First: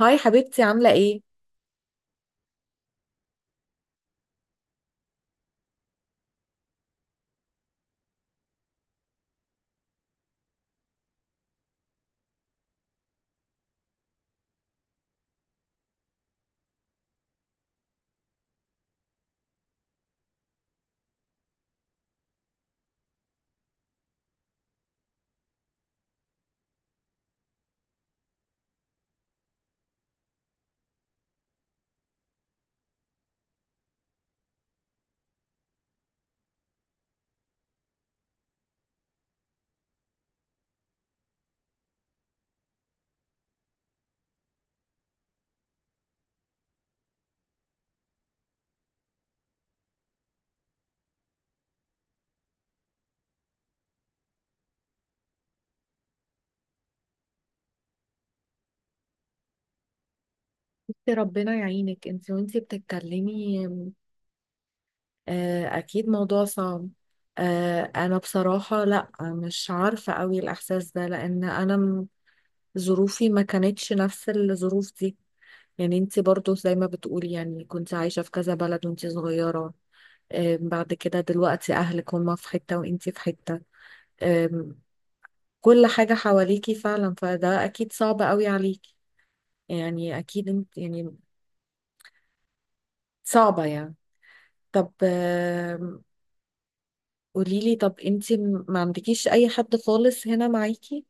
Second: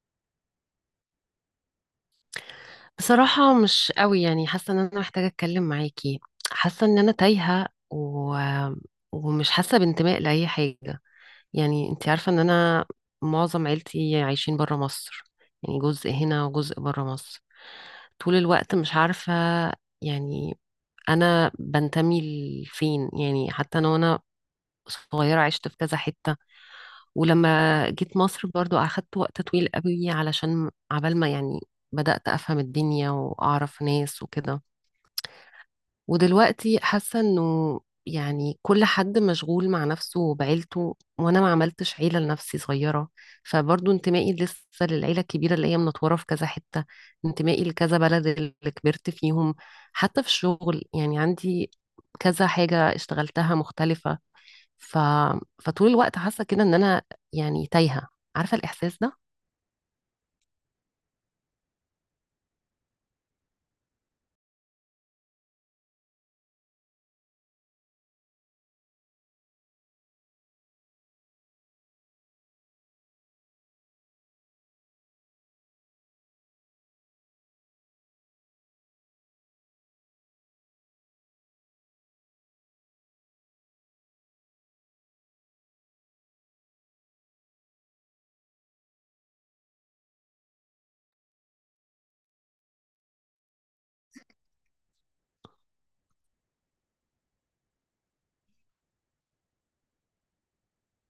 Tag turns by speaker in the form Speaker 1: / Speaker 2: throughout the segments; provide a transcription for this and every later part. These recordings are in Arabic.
Speaker 1: هاي حبيبتي، عاملة ايه؟
Speaker 2: بصراحة، مش قوي، يعني حاسة ان انا محتاجة اتكلم معاكي. حاسة ان انا تايهة. ومش حاسة بانتماء لأي حاجة. يعني انتي عارفة ان انا معظم عيلتي عايشين برا مصر، يعني جزء هنا وجزء برا مصر. طول الوقت مش عارفة يعني انا بنتمي لفين، يعني حتى انا وانا صغيرة عشت في كذا حتة. ولما جيت مصر برضو أخدت وقت طويل قوي علشان عبال ما يعني بدأت أفهم الدنيا وأعرف ناس وكده. ودلوقتي حاسة إنه يعني كل حد مشغول مع نفسه وبعيلته، وأنا ما عملتش عيلة لنفسي صغيرة. فبرضو انتمائي لسه للعيلة الكبيرة اللي هي منطورة في كذا حتة، انتمائي لكذا بلد اللي كبرت فيهم. حتى في الشغل يعني عندي كذا حاجة اشتغلتها مختلفة. ف... فطول الوقت حاسه كده ان انا يعني تايهه، عارفه الاحساس ده.
Speaker 1: بصي ربنا يعينك انتي وانتي بتتكلمي. اكيد موضوع صعب. انا بصراحة لا مش عارفة قوي الاحساس ده لان ظروفي ما كانتش نفس الظروف دي. يعني انتي برضو زي ما بتقولي، يعني كنت عايشة في كذا بلد وانتي صغيرة. بعد كده دلوقتي اهلك هما في حتة وانتي في حتة، آه، كل حاجة حواليكي فعلا، فده اكيد صعب قوي عليكي. يعني اكيد انت يعني صعبة يعني. طب قوليلي، طب انتي ما عندكيش اي حد خالص هنا معاكي؟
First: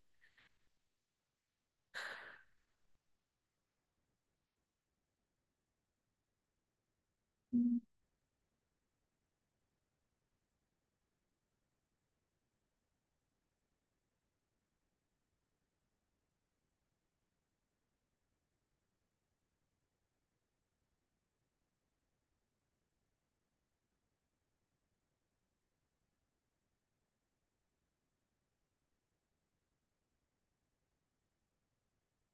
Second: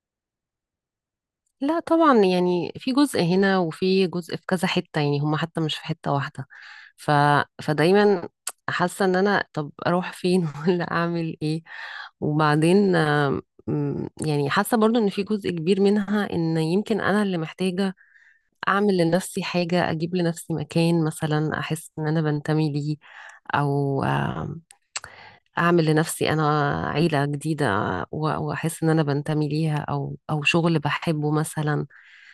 Speaker 2: لا طبعا، يعني في جزء هنا وفي جزء في كذا حته، يعني هم حتى مش في حته واحده. ف... فدايما حاسه ان انا طب اروح فين ولا اعمل ايه. وبعدين آم، م، يعني حاسه برضو ان في جزء كبير منها ان يمكن انا اللي محتاجه اعمل لنفسي حاجه، اجيب لنفسي مكان مثلا احس ان انا بنتمي ليه، او اعمل لنفسي انا عيله جديده واحس ان انا بنتمي ليها، او شغل بحبه مثلا.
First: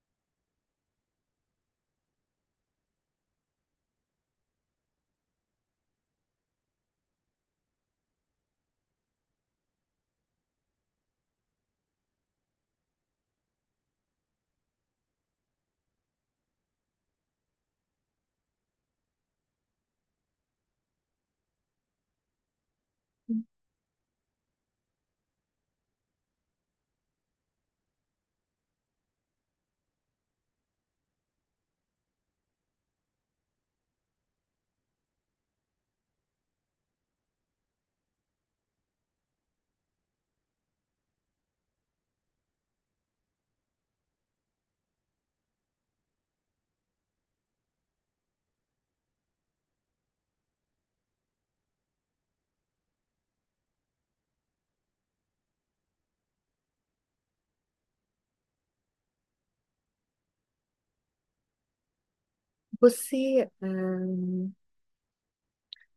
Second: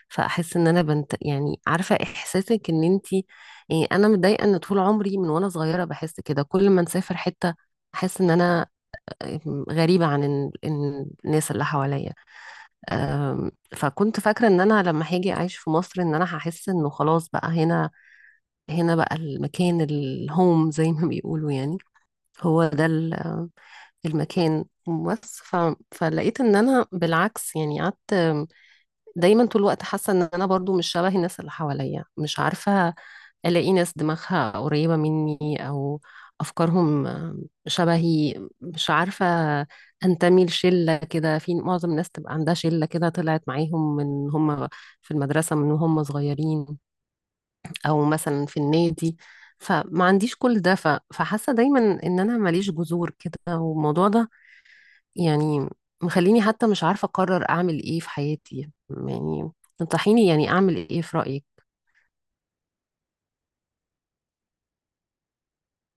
Speaker 2: فاحس ان انا بنت يعني عارفه احساسك ان انتي إيه. انا متضايقه ان طول عمري من وانا صغيره بحس كده، كل ما نسافر حته احس ان انا غريبه عن الناس اللي حواليا. فكنت فاكره ان انا لما هاجي اعيش في مصر ان انا هحس انه خلاص بقى هنا، هنا بقى المكان الهوم زي ما بيقولوا، يعني هو ده المكان. بس فلقيت ان انا بالعكس، يعني قعدت دايما طول الوقت حاسه ان انا برضو مش شبه الناس اللي حواليا. مش عارفه الاقي ناس دماغها قريبه مني او افكارهم شبهي. مش عارفه انتمي لشله كده، في معظم الناس تبقى عندها شله كده طلعت معاهم من هم في المدرسه، من هم صغيرين، او مثلا في النادي. فما عنديش كل ده، فحاسه دايما ان انا ماليش جذور كده. والموضوع ده يعني مخليني حتى مش عارفة أقرر أعمل إيه في حياتي. يعني تنصحيني يعني أعمل إيه في رأيك؟
Speaker 1: بصي،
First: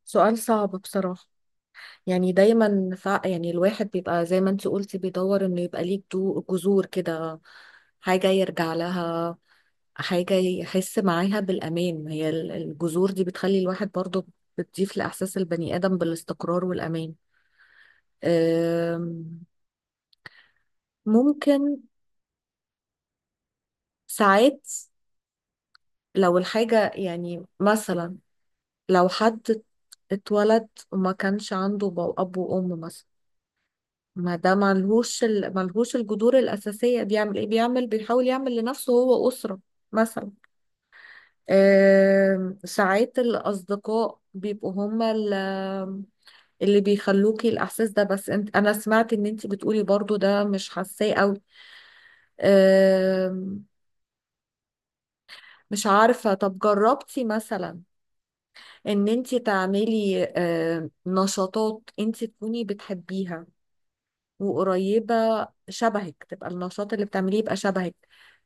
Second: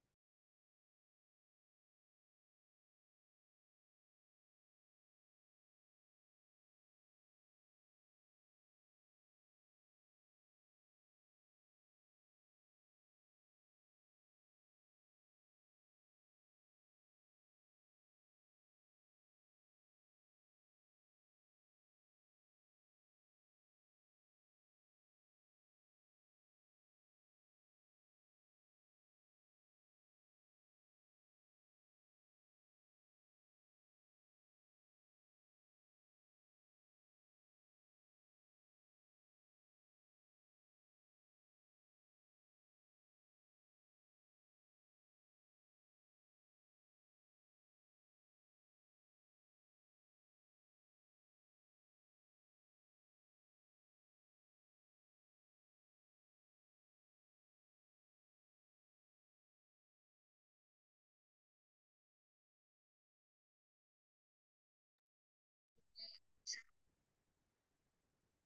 Speaker 1: سؤال صعب بصراحة. يعني دايما يعني الواحد بيبقى زي ما انتي قلتي بيدور انه يبقى ليه جذور كده، حاجة يرجع لها، حاجة يحس معاها بالأمان. هي الجذور دي بتخلي الواحد برضه، بتضيف لإحساس البني آدم بالاستقرار والأمان. أم، ممكن ساعات لو الحاجة يعني مثلا، لو حد اتولد وما كانش عنده أب وأم مثلا، ما ده ملهوش ملهوش الجذور الأساسية، بيعمل إيه؟ بيعمل، بيحاول يعمل لنفسه هو أسرة مثلا. ساعات الأصدقاء بيبقوا هما اللي بيخلوكي الإحساس ده، بس انت، أنا سمعت إن أنت بتقولي برضو ده مش حاساه أوي. آم، مش عارفة، طب جربتي مثلا ان انت تعملي نشاطات انت تكوني بتحبيها وقريبة شبهك، تبقى النشاط اللي بتعمليه يبقى شبهك،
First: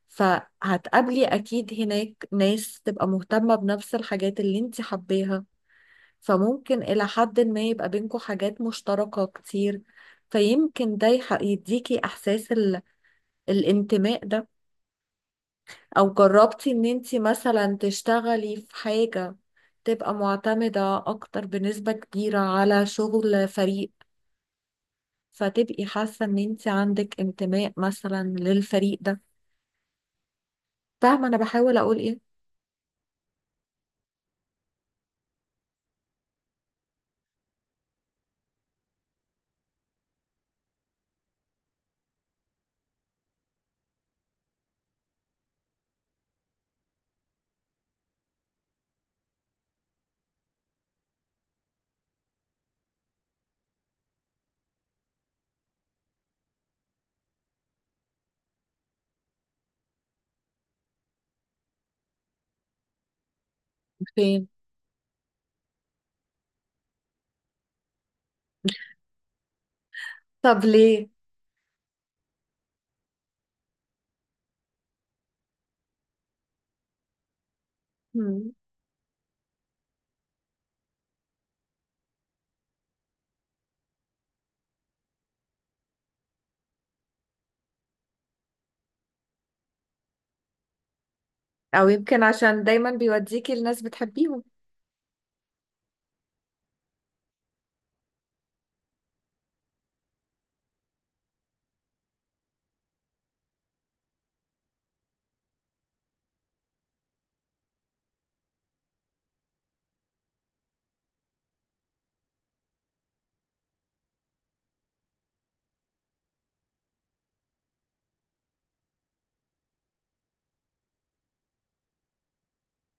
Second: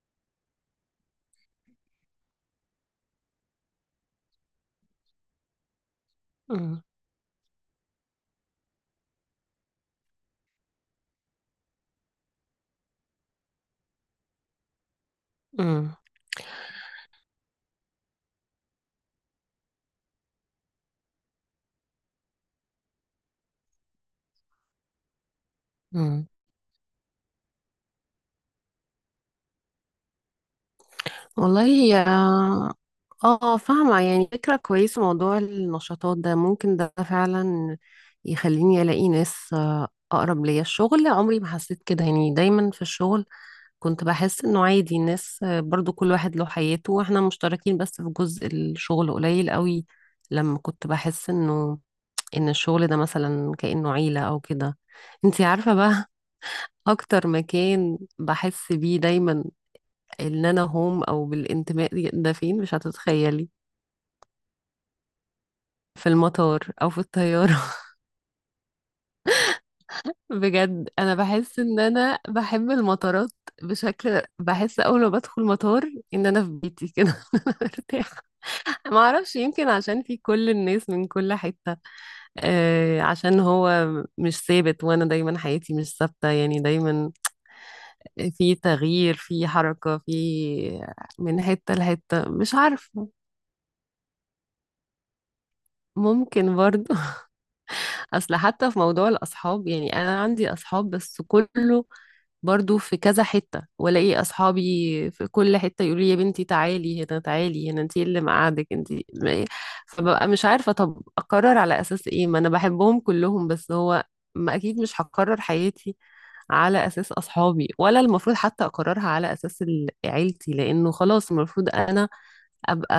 Speaker 1: فهتقابلي اكيد هناك ناس تبقى مهتمة بنفس الحاجات اللي انت حباها،
Speaker 2: مم.
Speaker 1: فممكن الى حد ما يبقى بينكم حاجات مشتركة كتير. فيمكن ده يديكي احساس الانتماء ده.
Speaker 2: مم.
Speaker 1: او جربتي ان انت مثلا تشتغلي في حاجة تبقى معتمدة أكتر بنسبة كبيرة على شغل فريق، فتبقي حاسة
Speaker 2: مم.
Speaker 1: إن أنت عندك انتماء مثلا للفريق ده. فاهمة أنا
Speaker 2: والله
Speaker 1: بحاول أقول
Speaker 2: هي
Speaker 1: إيه؟
Speaker 2: اه، فاهمة. يعني فكرة كويسة موضوع النشاطات ده، ممكن ده فعلا يخليني ألاقي ناس أقرب ليا. الشغل عمري ما حسيت كده، يعني دايما في الشغل كنت بحس إنه عادي، الناس برضو كل واحد له حياته وإحنا مشتركين بس في جزء الشغل قليل قوي. لما كنت بحس إنه ان الشغل ده مثلا كأنه عيلة او كده. انتي عارفة بقى اكتر مكان بحس بيه دايما ان انا هوم او بالانتماء، ده فين؟ مش هتتخيلي.
Speaker 1: فين؟
Speaker 2: في المطار او في الطيارة
Speaker 1: طب
Speaker 2: بجد
Speaker 1: ليه؟
Speaker 2: انا بحس ان انا بحب المطارات. بشكل بحس اول ما بدخل مطار ان انا في بيتي كده أنا مرتاحة.
Speaker 1: مم.
Speaker 2: ما اعرفش، يمكن عشان في كل الناس من كل حتة. آه، عشان هو مش ثابت، وانا دايما حياتي مش ثابتة، يعني دايما في تغيير، في حركة، في من حتة
Speaker 1: أو يمكن
Speaker 2: لحتة، مش
Speaker 1: عشان دايما
Speaker 2: عارفة.
Speaker 1: بيوديكي لناس بتحبيهم.
Speaker 2: ممكن برضو أصل حتى في موضوع الأصحاب، يعني أنا عندي أصحاب بس كله برضو في كذا حتة، والاقي اصحابي في كل حتة يقولوا لي يا بنتي تعالي هنا تعالي هنا انتي اللي مقعدك انتي فببقى مش عارفة طب اقرر على اساس ايه، ما انا بحبهم كلهم. بس هو ما اكيد مش هقرر حياتي على أساس أصحابي، ولا المفروض حتى أقررها على أساس عيلتي، لأنه خلاص المفروض أنا أبقى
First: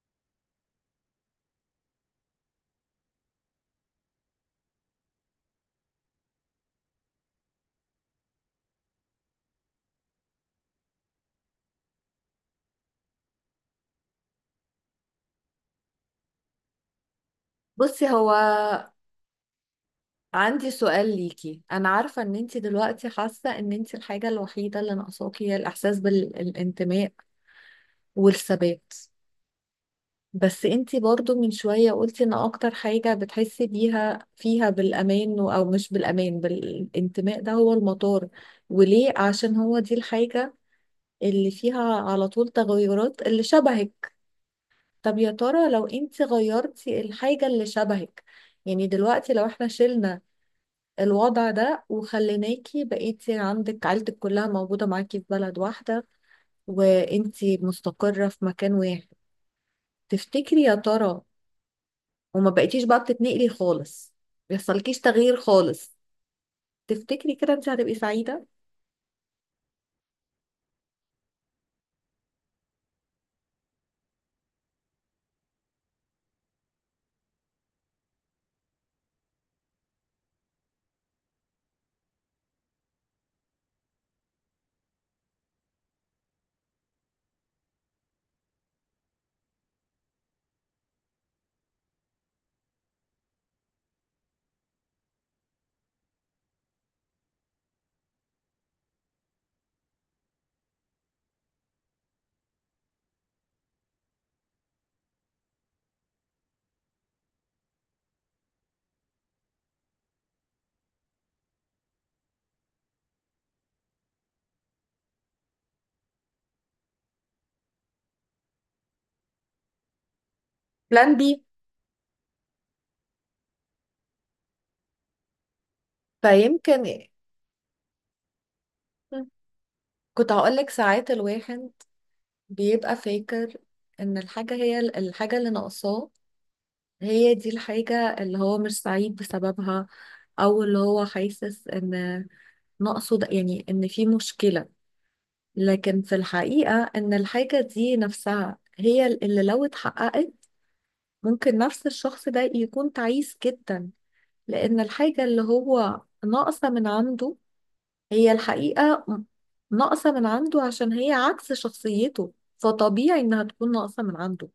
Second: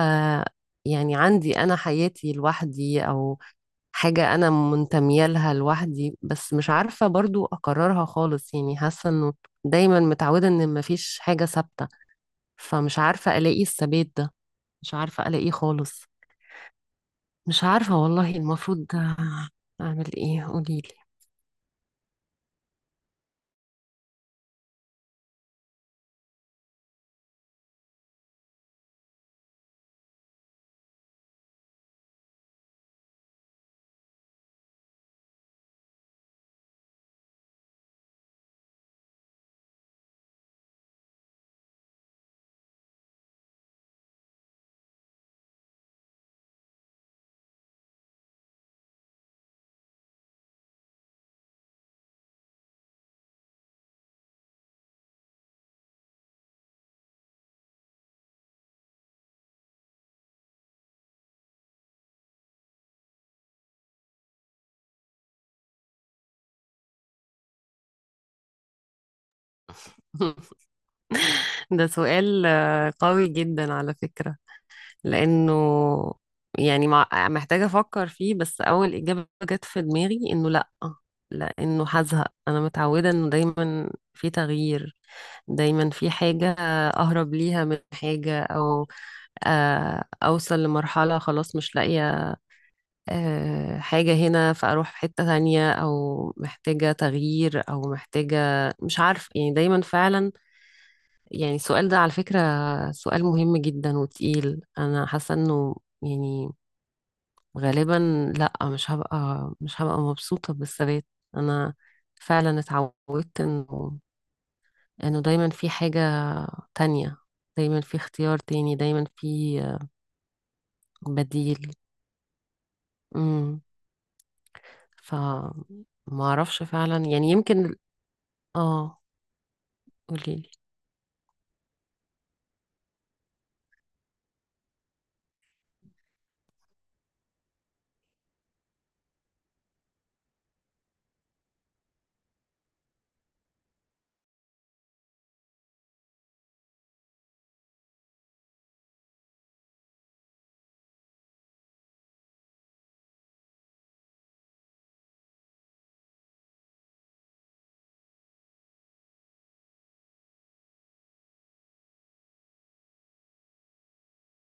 Speaker 2: يعني عندي أنا حياتي لوحدي، أو حاجة أنا منتمية لها لوحدي. بس مش عارفة برضو أقررها خالص، يعني حاسة إنه دايما متعودة إن مفيش حاجة ثابتة. فمش عارفة ألاقي الثبات ده، مش عارفة ألاقيه خالص. مش عارفة
Speaker 1: بصي هو
Speaker 2: والله المفروض أعمل إيه،
Speaker 1: عندي
Speaker 2: قوليلي؟
Speaker 1: سؤال ليكي، أنا عارفة إن أنت دلوقتي حاسة إن أنت الحاجة الوحيدة اللي ناقصاكي هي الإحساس بالانتماء والثبات، بس انتي برضو من شوية قلتي ان اكتر حاجة بتحسي بيها فيها بالامان او مش بالامان، بالانتماء ده هو المطار، وليه؟ عشان هو دي الحاجة اللي فيها على طول تغيرات اللي شبهك. طب يا ترى لو انتي غيرتي الحاجة اللي شبهك، يعني دلوقتي لو احنا شلنا الوضع ده وخليناكي بقيتي عندك عيلتك كلها موجودة معاكي في بلد واحدة، وانتي مستقرة في مكان واحد، تفتكري يا ترى، وما بقيتيش بقى بتتنقلي خالص، بيحصلكيش تغيير خالص، تفتكري كده انت هتبقي سعيدة؟
Speaker 2: ده سؤال قوي جدا على فكرة. لانه يعني محتاجة افكر فيه. بس اول اجابة جت في دماغي انه لا، لانه هزهق. انا متعودة انه دايما في تغيير، دايما في حاجة اهرب ليها من حاجة، او اوصل لمرحلة خلاص مش لاقية حاجة هنا فاروح في حتة تانية، او محتاجة تغيير، او محتاجة مش عارف يعني. دايما فعلا يعني السؤال ده على فكرة سؤال مهم جدا وتقيل. انا حاسة انه يعني غالبا لا، مش هبقى مبسوطة بالثبات. انا فعلا اتعودت انه دايما في حاجة تانية، دايما في اختيار تاني، دايما في
Speaker 1: بلان بي؟
Speaker 2: بديل. امم ف ما اعرفش
Speaker 1: فيمكن،
Speaker 2: فعلا، يعني يمكن. اه،
Speaker 1: كنت
Speaker 2: قوليلي.
Speaker 1: هقولك ساعات الواحد بيبقى فاكر ان الحاجة هي الحاجة اللي ناقصاه، هي دي الحاجة اللي هو مش سعيد بسببها، او اللي هو حاسس ان ناقصه، ده يعني ان في مشكلة. لكن في الحقيقة ان الحاجة دي نفسها هي اللي لو اتحققت ممكن نفس الشخص ده يكون تعيس جدا، لأن الحاجة اللي هو ناقصة من عنده هي الحقيقة ناقصة من عنده عشان هي عكس شخصيته، فطبيعي إنها تكون ناقصة من عنده.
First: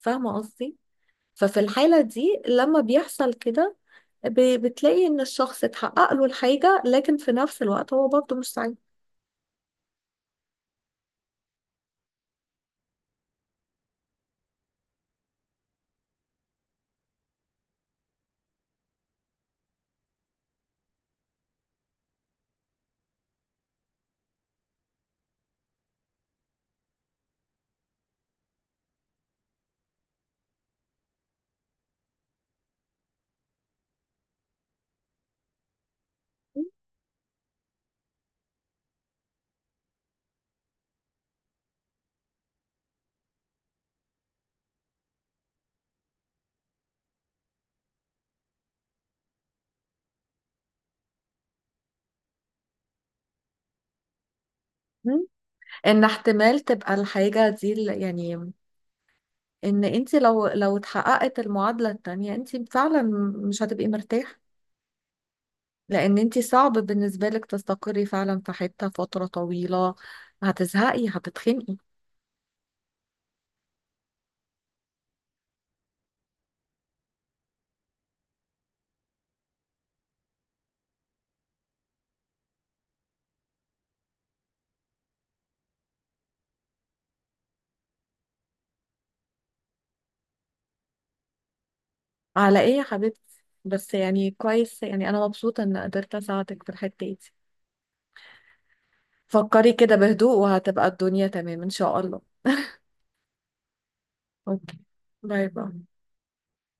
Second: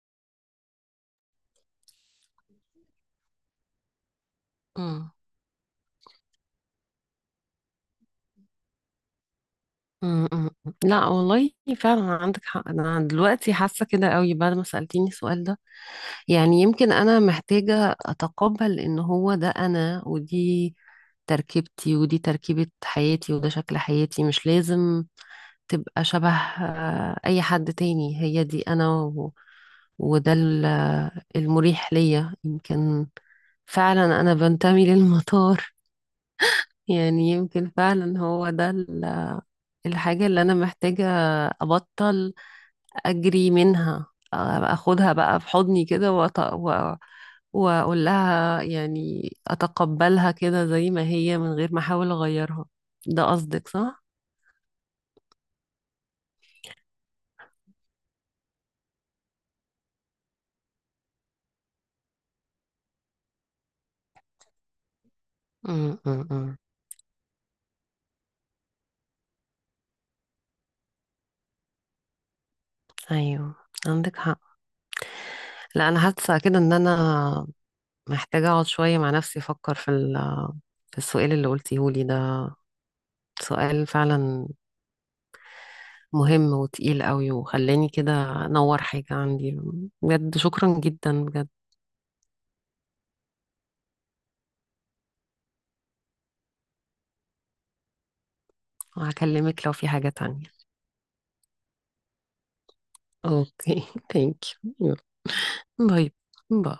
Speaker 1: فاهمة قصدي؟ ففي الحالة دي لما بيحصل كده، بتلاقي
Speaker 2: امم،
Speaker 1: إن الشخص اتحقق له الحاجة لكن في نفس الوقت هو برضه مش سعيد.
Speaker 2: أمم، أمم. لا والله، فعلا عندك حق. انا دلوقتي حاسة كده قوي بعد ما سألتيني السؤال ده. يعني يمكن أنا محتاجة أتقبل إن هو ده أنا، ودي تركيبتي، ودي تركيبة حياتي، وده شكل حياتي. مش لازم تبقى شبه أي حد تاني. هي دي أنا. وده المريح ليا يمكن. فعلا أنا بنتمي للمطار يعني يمكن فعلا هو ده الحاجة اللي أنا محتاجة أبطل اجري منها. آه، اخدها بقى في حضني كده واقول لها يعني اتقبلها كده زي ما هي من غير ما احاول اغيرها. ده قصدك صح؟
Speaker 1: مم. ان احتمال تبقى الحاجة دي يعني ان انت لو اتحققت المعادلة التانية انت فعلا مش هتبقي مرتاحة،
Speaker 2: أم،
Speaker 1: لان
Speaker 2: أم،
Speaker 1: انت
Speaker 2: أم.
Speaker 1: صعب بالنسبة لك تستقري فعلا في حتة فترة طويلة، هتزهقي، هتتخنقي.
Speaker 2: ايوه، عندك حق. لا، انا حاسه كده ان انا محتاجه اقعد شويه مع نفسي، افكر في في السؤال اللي قلتيه لي ده. سؤال فعلا مهم وتقيل قوي، وخلاني كده انور حاجه عندي. بجد شكرا جدا، بجد.
Speaker 1: على ايه يا حبيبتي؟ بس يعني كويس، يعني انا مبسوطة ان قدرت اساعدك في الحتة دي.
Speaker 2: هكلمك
Speaker 1: فكري
Speaker 2: لو في
Speaker 1: كده
Speaker 2: حاجه
Speaker 1: بهدوء
Speaker 2: تانية.
Speaker 1: وهتبقى الدنيا تمام ان شاء الله.
Speaker 2: اوكي، ثانك
Speaker 1: اوكي،
Speaker 2: يو. يلا،
Speaker 1: باي باي.
Speaker 2: باي باي.